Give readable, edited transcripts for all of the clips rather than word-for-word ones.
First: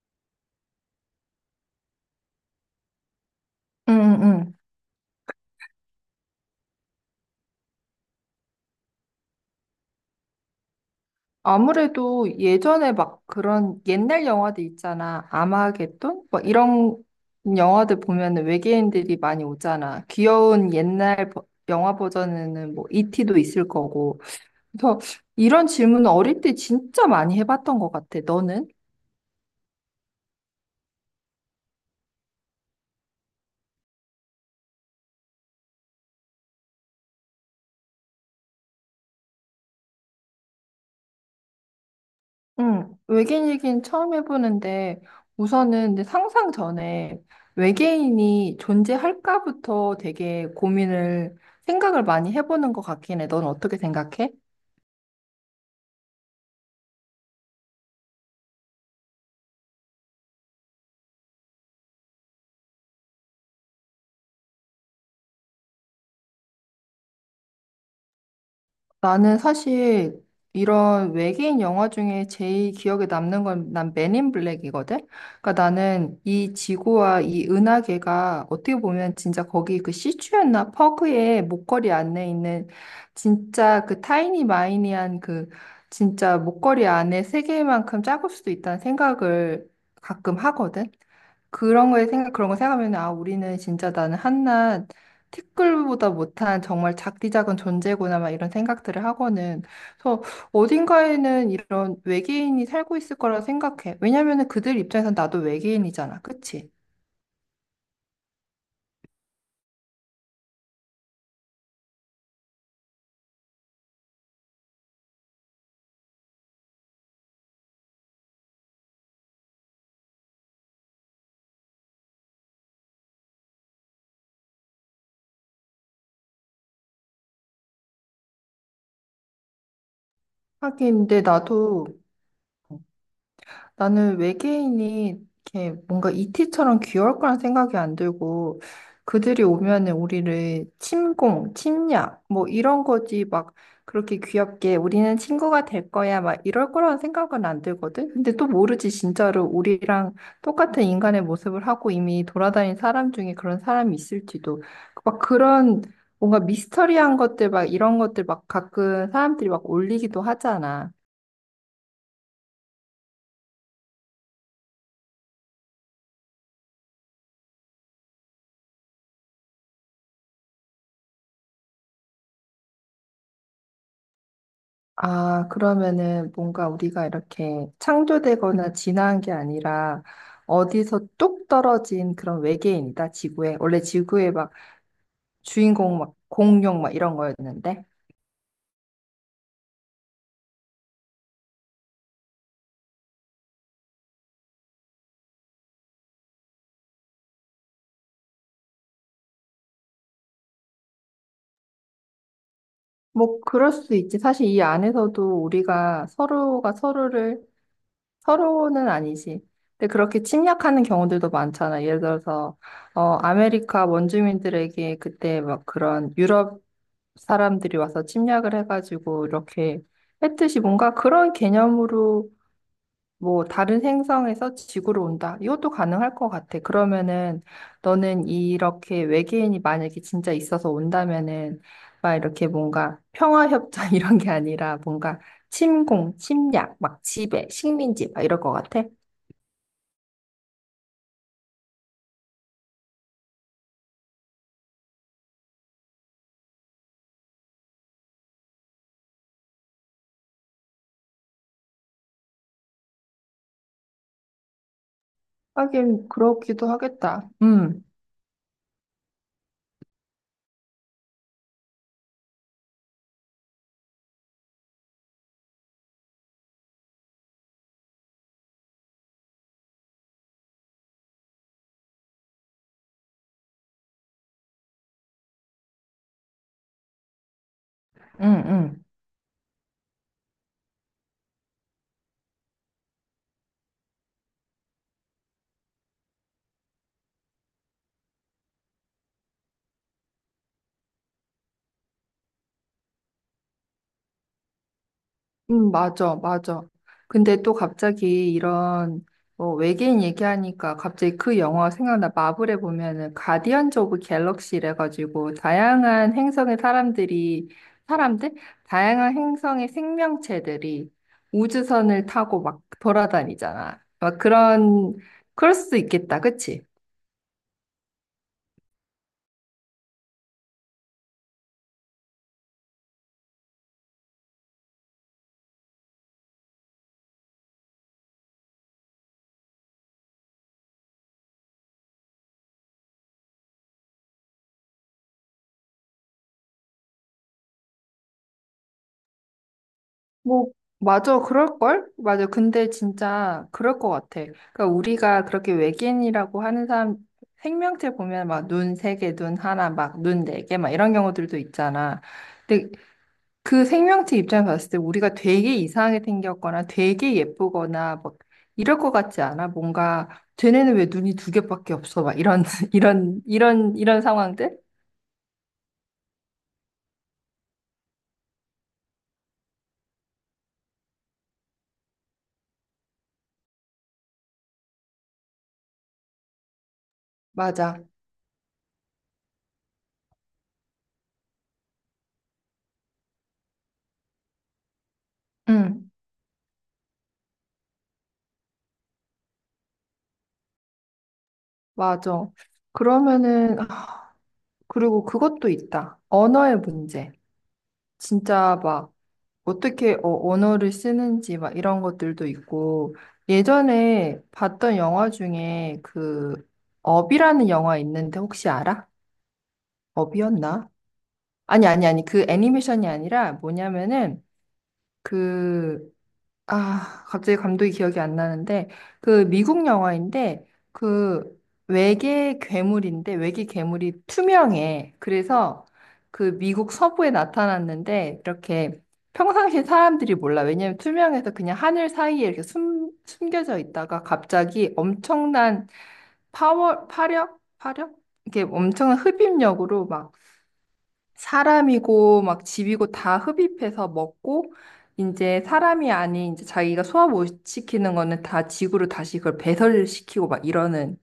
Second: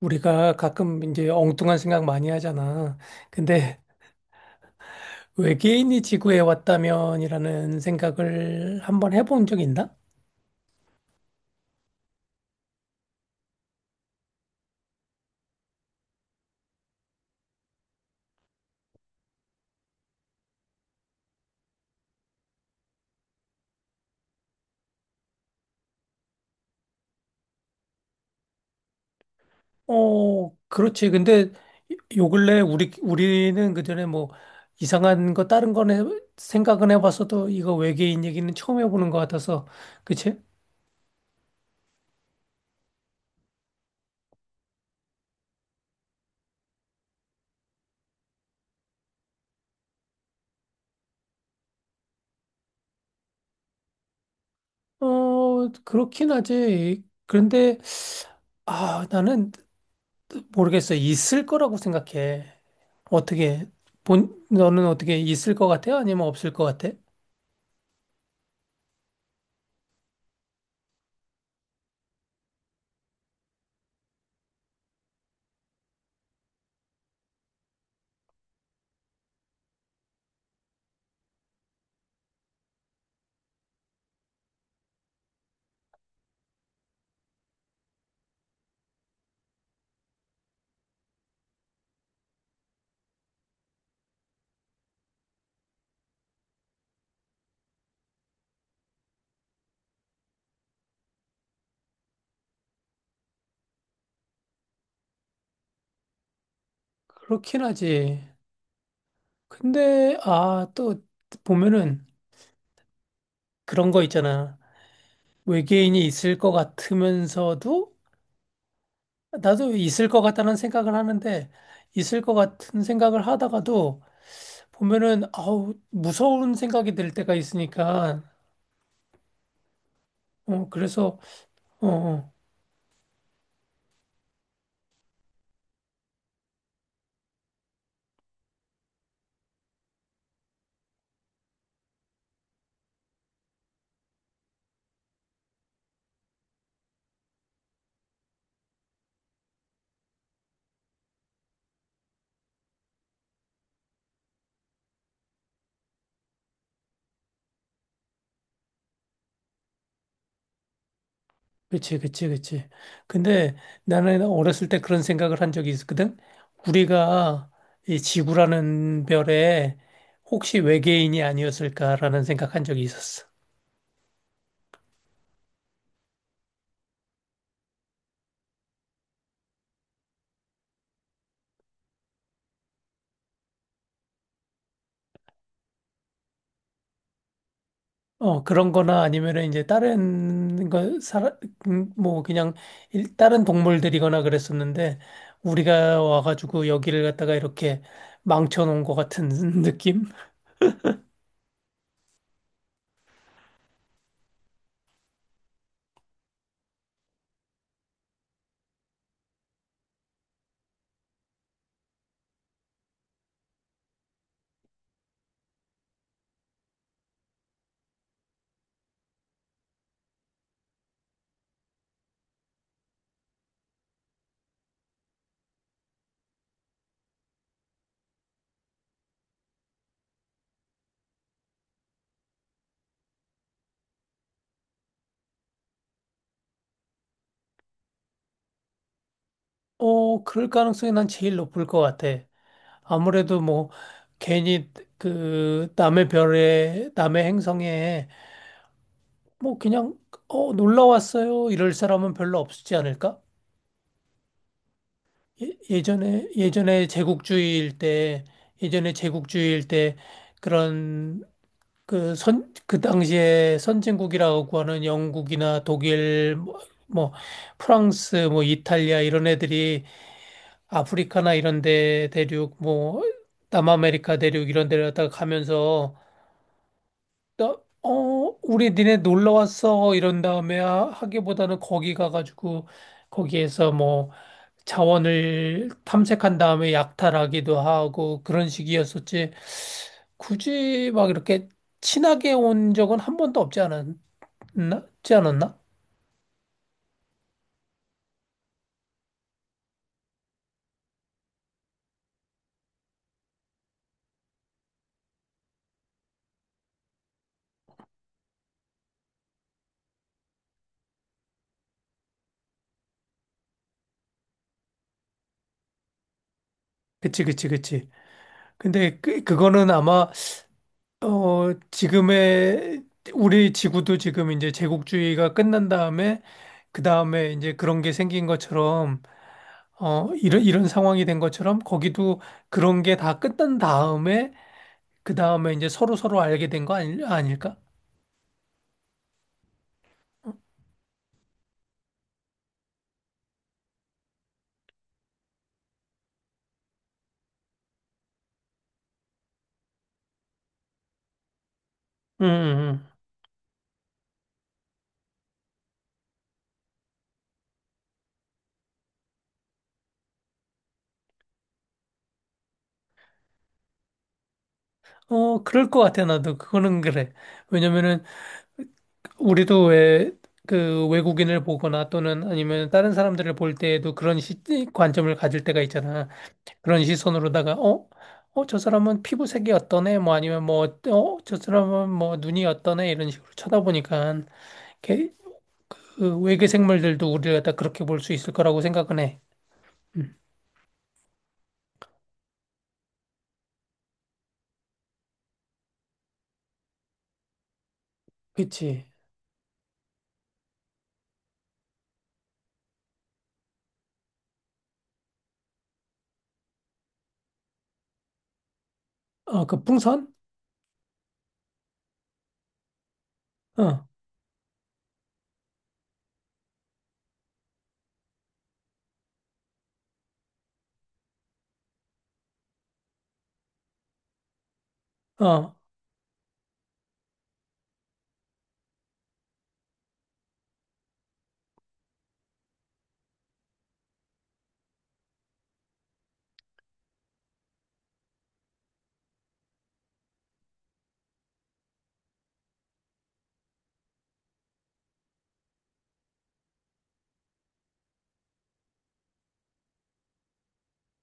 우리가 가끔 이제 엉뚱한 생각 많이 하잖아. 근데 응, 응. 외계인이 지구에 왔다면이라는 생각을 한번 해본 적 있나? 아무래도 예전에 막 그런 옛날 영화들 있잖아. 아마겟돈? 뭐 이런 영화들 보면은 외계인들이 많이 오잖아. 귀여운 옛날 영화 버전에는 뭐 이티도 있을 거고. 그래서 이런 질문은 어릴 때 진짜 많이 해봤던 것 같아. 너는? 어, 그렇지. 근데 요 근래 우리는 그전에 뭐 이상한 거 다른 거는 생각은 해봤어도 이거 외계인 얘기는 처음 해보는 것 같아서 그치? 응. 외계인 얘기는 처음 해보는데 우선은 근데 상상 전에 외계인이 존재할까부터 되게 고민을 생각을 많이 해보는 것 같긴 해. 넌 어떻게 생각해? 어, 그렇긴 하지. 그런데 아, 나는 모르겠어. 있을 거라고 생각해. 어떻게 본 너는 어떻게 있을 것 같아? 아니면 없을 것 같아? 나는 사실 이런 외계인 영화 중에 제일 기억에 남는 건 난 맨인 블랙이거든? 그러니까 나는 이 지구와 이 은하계가 어떻게 보면 진짜 거기 그 시추였나 퍼그의 목걸이 안에 있는 진짜 그 타이니 마이니한 그 진짜 목걸이 안에 세계만큼 작을 수도 있다는 생각을 가끔 하거든? 그런 거에 생각, 그런 거 생각하면, 아, 우리는 진짜 나는 한낱 티끌보다 못한 정말 작디작은 존재구나 막 이런 생각들을 하고는 그래서 어딘가에는 이런 외계인이 살고 있을 거라 생각해. 왜냐면은 그들 입장에선 나도 외계인이잖아. 그치? 그렇긴 하지. 근데 또 보면은 그런 거 있잖아. 외계인이 있을 것 같으면서도 나도 있을 것 같다는 생각을 하는데 있을 것 같은 생각을 하다가도 보면은 아우 무서운 생각이 들 때가 있으니까 어 하긴 그래서 근데 어 나도 어. 나는 외계인이 이렇게 뭔가 이티처럼 귀여울 거란 생각이 안 들고 그들이 오면은 우리를 침공, 침략 뭐 이런 거지 막 그렇게 귀엽게 우리는 친구가 될 거야 막 이럴 거라는 생각은 안 들거든. 근데 또 모르지 진짜로 우리랑 똑같은 인간의 모습을 하고 이미 돌아다닌 사람 중에 그런 사람이 있을지도 막 그런 뭔가 미스터리한 것들 막 이런 것들 막 가끔 사람들이 막 올리기도 하잖아. 그치, 그치, 그치. 근데 나는 어렸을 때 그런 생각을 한 적이 있었거든. 우리가 이 지구라는 별에 혹시 외계인이 아니었을까라는 생각한 적이 있었어. 아, 그러면은 뭔가 우리가 이렇게 창조되거나 진화한 게 아니라 어디서 뚝 떨어진 그런 외계인이다, 지구에. 원래 지구에 막 주인공 막 공룡 막 이런 거였는데. 어, 그런 거나 아니면은 이제 다른 거, 뭐 그냥 다른 동물들이거나 그랬었는데 우리가 와가지고 여기를 갖다가 이렇게 망쳐놓은 것 같은 느낌? 뭐 그럴 수도 있지. 사실 이 안에서도 우리가 서로가 서로를, 서로는 아니지. 근데 그렇게 침략하는 경우들도 많잖아. 예를 들어서, 어, 아메리카 원주민들에게 그때 막 그런 유럽 사람들이 와서 침략을 해가지고 이렇게 했듯이 뭔가 그런 개념으로 뭐 다른 행성에서 지구로 온다. 이것도 가능할 것 같아. 그러면은 너는 이렇게 외계인이 만약에 진짜 있어서 온다면은 막 이렇게 뭔가 평화협정 이런 게 아니라 뭔가 침공, 침략, 막 지배, 식민지 막 이럴 것 같아. 어, 그럴 가능성이 난 제일 높을 것 같아. 아무래도 뭐 괜히 그 남의 별에 남의 행성에 뭐 그냥 놀러 왔어요 이럴 사람은 별로 없지 않을까? 예, 하긴 예전에 그렇기도 예전에 하겠다. 제국주의일 때 예전에 제국주의일 때 그런 그 선 그 당시에 선진국이라고 하는 영국이나 독일 뭐 프랑스 뭐 이탈리아 이런 애들이 아프리카나 이런 데 대륙 뭐 남아메리카 대륙 이런 데를 갖다가 가면서 나, 음, 우리 음. 니네 놀러 왔어. 이런 다음에 하기보다는 거기 가가지고 거기에서 뭐 자원을 탐색한 다음에 약탈하기도 하고 그런 식이었었지. 굳이 막 이렇게 친하게 온 적은 한 번도 없지 않았나? 없지 않았나? 맞아, 맞아. 근데 또 갑자기 이런 뭐 외계인 얘기하니까 갑자기 그 영화 생각나. 마블에 보면은 가디언즈 오브 갤럭시래 가지고 다양한 행성의 사람들이 사람들? 다양한 행성의 생명체들이 우주선을 타고 막 돌아다니잖아. 막 그런 그럴 수도 있겠다. 그치? 그치, 그치, 그치. 근데 그거는 아마, 지금의 우리 지구도 지금 이제 제국주의가 끝난 다음에 그 다음에 이제 그런 게 생긴 것처럼 이런, 상황이 된 것처럼 거기도 그런 게 다 끝난 다음에, 그 다음에 이제 서로 서로 알게 된 거 아니, 아닐까? 뭐, 맞아, 그럴걸? 맞아. 근데 진짜 그럴 것 같아. 그러니까 우리가 그렇게 외계인이라고 하는 사람 생명체 보면 막 눈 세 개, 눈 하나, 막 눈 네 개, 막 이런 경우들도 있잖아. 음, 근데 음. 그 생명체 입장에서 봤을 때 우리가 되게 이상하게 생겼거나 되게 예쁘거나 막 이럴 것 같지 않아? 뭔가 쟤네는 왜 눈이 두 개밖에 없어? 막 이런, 이런 상황들? 음. 어, 그럴 것 같아, 나도. 그거는 그래. 왜냐면은, 우리도 왜, 그 외국인을 보거나 또는 아니면 다른 사람들을 볼 때에도 그런 관점을 가질 때가 있잖아. 그런 시선으로다가, 맞아. 어? 어, 저 사람은 피부색이 어떠네? 뭐 아니면 뭐, 저 사람은 뭐 눈이 어떠네? 이런 식으로 쳐다보니까 응, 그 외계 생물들도 우리를 갖다 그렇게 볼 수 있을 거라고 생각은 해. 음. 맞아. 그러면은, 그리고 그것도 있다. 언어의 문제. 진짜 그치. 막 어떻게 언어를 쓰는지 막 이런 것들도 있고 예전에 봤던 영화 중에 그 업이라는 영화 있는데 혹시 알아? 어, 그 풍선? 업이었나? 아니 그 애니메이션이 아니라 어, 뭐냐면은 그... 아, 갑자기 감독이 기억이 안 나는데, 그 미국 영화인데, 그 외계 괴물인데, 외계 괴물이 투명해. 어, 그래서 그 미국 서부에 나타났는데, 이렇게 평상시 사람들이 몰라. 왜냐면 투명해서 그냥 하늘 사이에 이렇게 숨겨져 있다가 갑자기 엄청난 파워, 파력? 이렇게 엄청난 흡입력으로 막 사람이고 막 집이고 다 흡입해서 먹고 이제 사람이 아닌 이제 자기가 소화 못 시키는 거는 다 지구로 다시 그걸 배설시키고 막 이러는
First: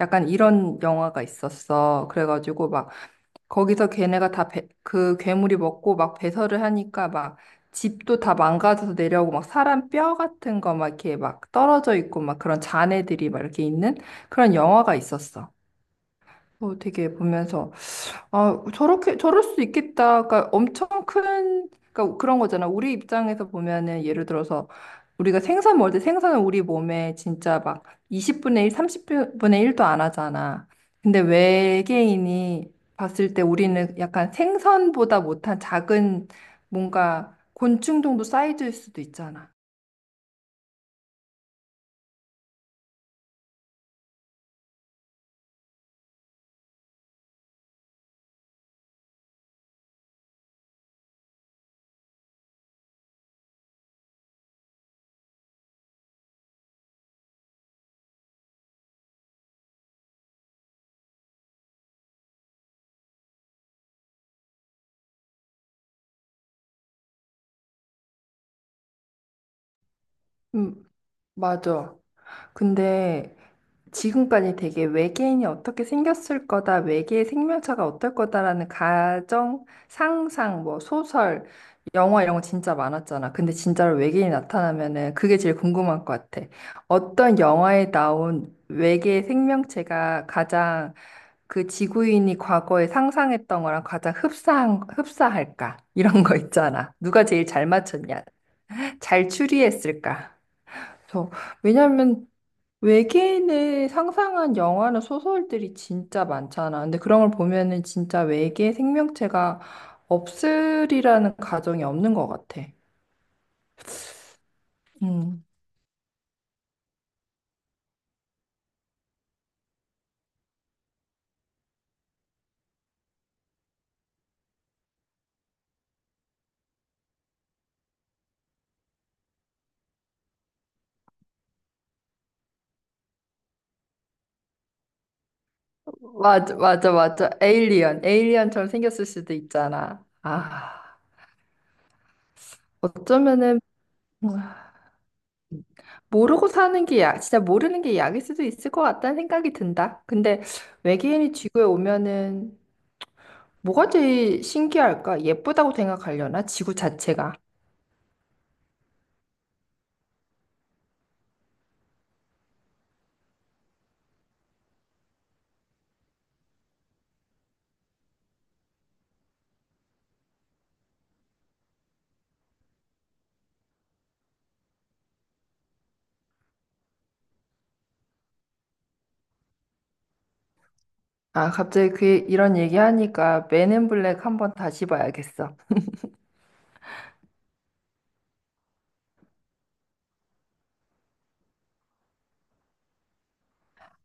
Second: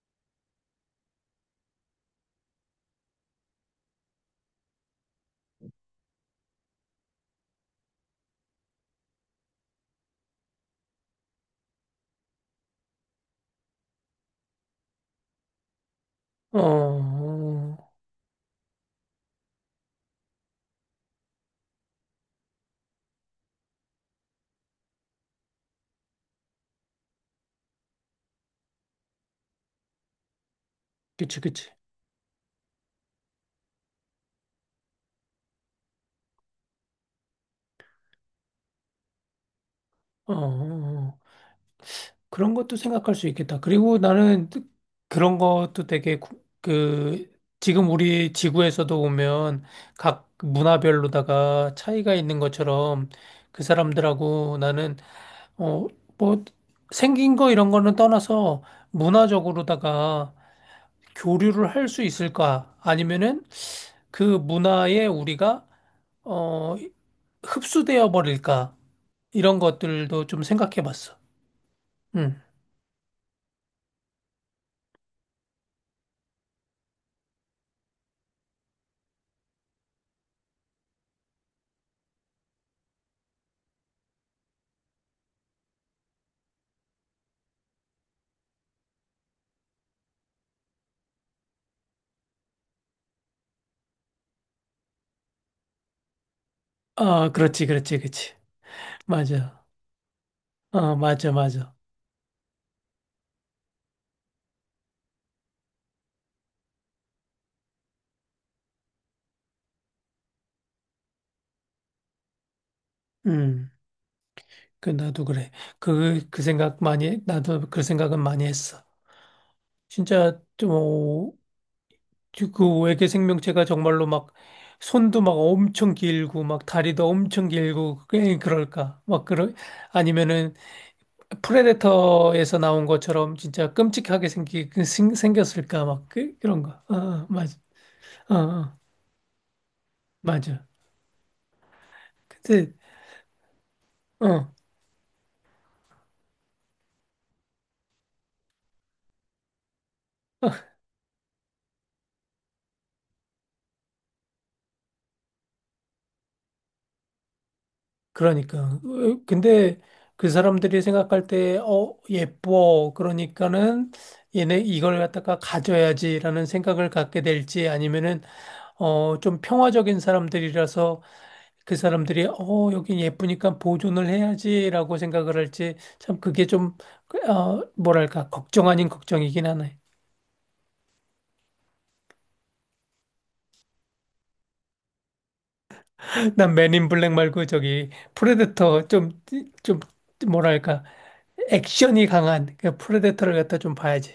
약간 이런 영화가 있었어. 그래가지고 막 거기서 걔네가 다 그 괴물이 먹고 막 배설을 하니까 막 집도 다 망가져서 내려오고 막 사람 뼈 같은 거 막 이렇게 막 떨어져 있고 막 그런 잔해들이 막 이렇게 있는 그런 영화가 있었어. 어, 어, 되게 보면서 어, 아, 저렇게, 저럴 수 있겠다. 그러니까 엄청 큰, 그러니까 그런 거잖아. 우리 입장에서 보면은 예를 들어서 우리가 생선 먹을 때 생선은 우리 몸에 진짜 막 20분의 1, 30분의 1도 안 하잖아. 근데 그치, 그치. 외계인이 봤을 때 우리는 약간 생선보다 못한 작은 뭔가 곤충 정도 사이즈일 수도 있잖아. 어, 어. 어. 그런 것도 생각할 수 있겠다. 그리고 나는 그런 것도 되게 지금 우리 지구에서도 보면 각 문화별로다가 차이가 있는 것처럼 그 사람들하고 나는 어, 뭐 생긴 거 이런 거는 떠나서 문화적으로다가 교류를 할 수 있을까? 아니면은 그 문화에 우리가 어 흡수되어 버릴까? 이런 것들도 좀 음, 생각해 봤어. 맞아. 음. 근데 지금까지 되게 외계인이 어떻게 생겼을 거다, 외계의 생명체가 어떨 거다라는 가정, 상상, 뭐 소설, 영화 이런 거 진짜 많았잖아. 근데 진짜로 외계인이 나타나면은 그게 제일 궁금한 것 같아. 어떤 영화에 나온 외계 생명체가 가장 그 지구인이 과거에 상상했던 거랑 가장 흡사한, 흡사할까? 이런 거 있잖아. 누가 아, 제일 그렇지, 잘 그렇지, 맞췄냐? 그렇지. 잘 맞아. 추리했을까? 어, 그래서 맞아, 맞아. 왜냐면 외계인을 상상한 영화나 소설들이 진짜 많잖아. 근데 그런 걸 보면은 진짜 외계 생명체가 없으리라는 가정이 없는 것 같아. 음. 나도 음. 그래. 그 생각 많이 나도 그 생각은 많이 했어. 진짜 좀그 외계 생명체가 정말로 막 손도 막 엄청 길고 막 다리도 엄청 길고 그럴까? 막 그런 아니면은 프레데터에서 나온 것처럼 진짜 끔찍하게 생겼을까, 막, 그, 맞아, 그런 거. 맞아, 어, 어, 맞아. 맞아. 에일리언, 어, 에일리언처럼 어, 생겼을 수도 있잖아. 맞아. 아, 근데, 어쩌면은 음, 어, 모르고 사는 게 약, 진짜 모르는 게 약일 수도 있을 것 같다는 생각이 든다. 근데 외계인이 지구에 오면은 뭐가 제일 신기할까? 예쁘다고 생각하려나? 지구 자체가. 그러니까. 근데 그 사람들이 생각할 때, 예뻐. 그러니까는 얘네 이걸 갖다가 가져야지라는 생각을 갖게 될지 아니면은, 좀 평화적인 사람들이라서 그 사람들이 여긴 예쁘니까 보존을 해야지라고 생각을 할지 참 그게 좀 뭐랄까 걱정 아닌 걱정이긴 하네. 아, 갑자기 그 이런 얘기하니까 맨앤 블랙 한번 다시 봐야겠어. 난 맨인 블랙 말고 저기 프레데터 좀 뭐랄까 액션이 강한 그 프레데터를 갖다 좀 봐야지.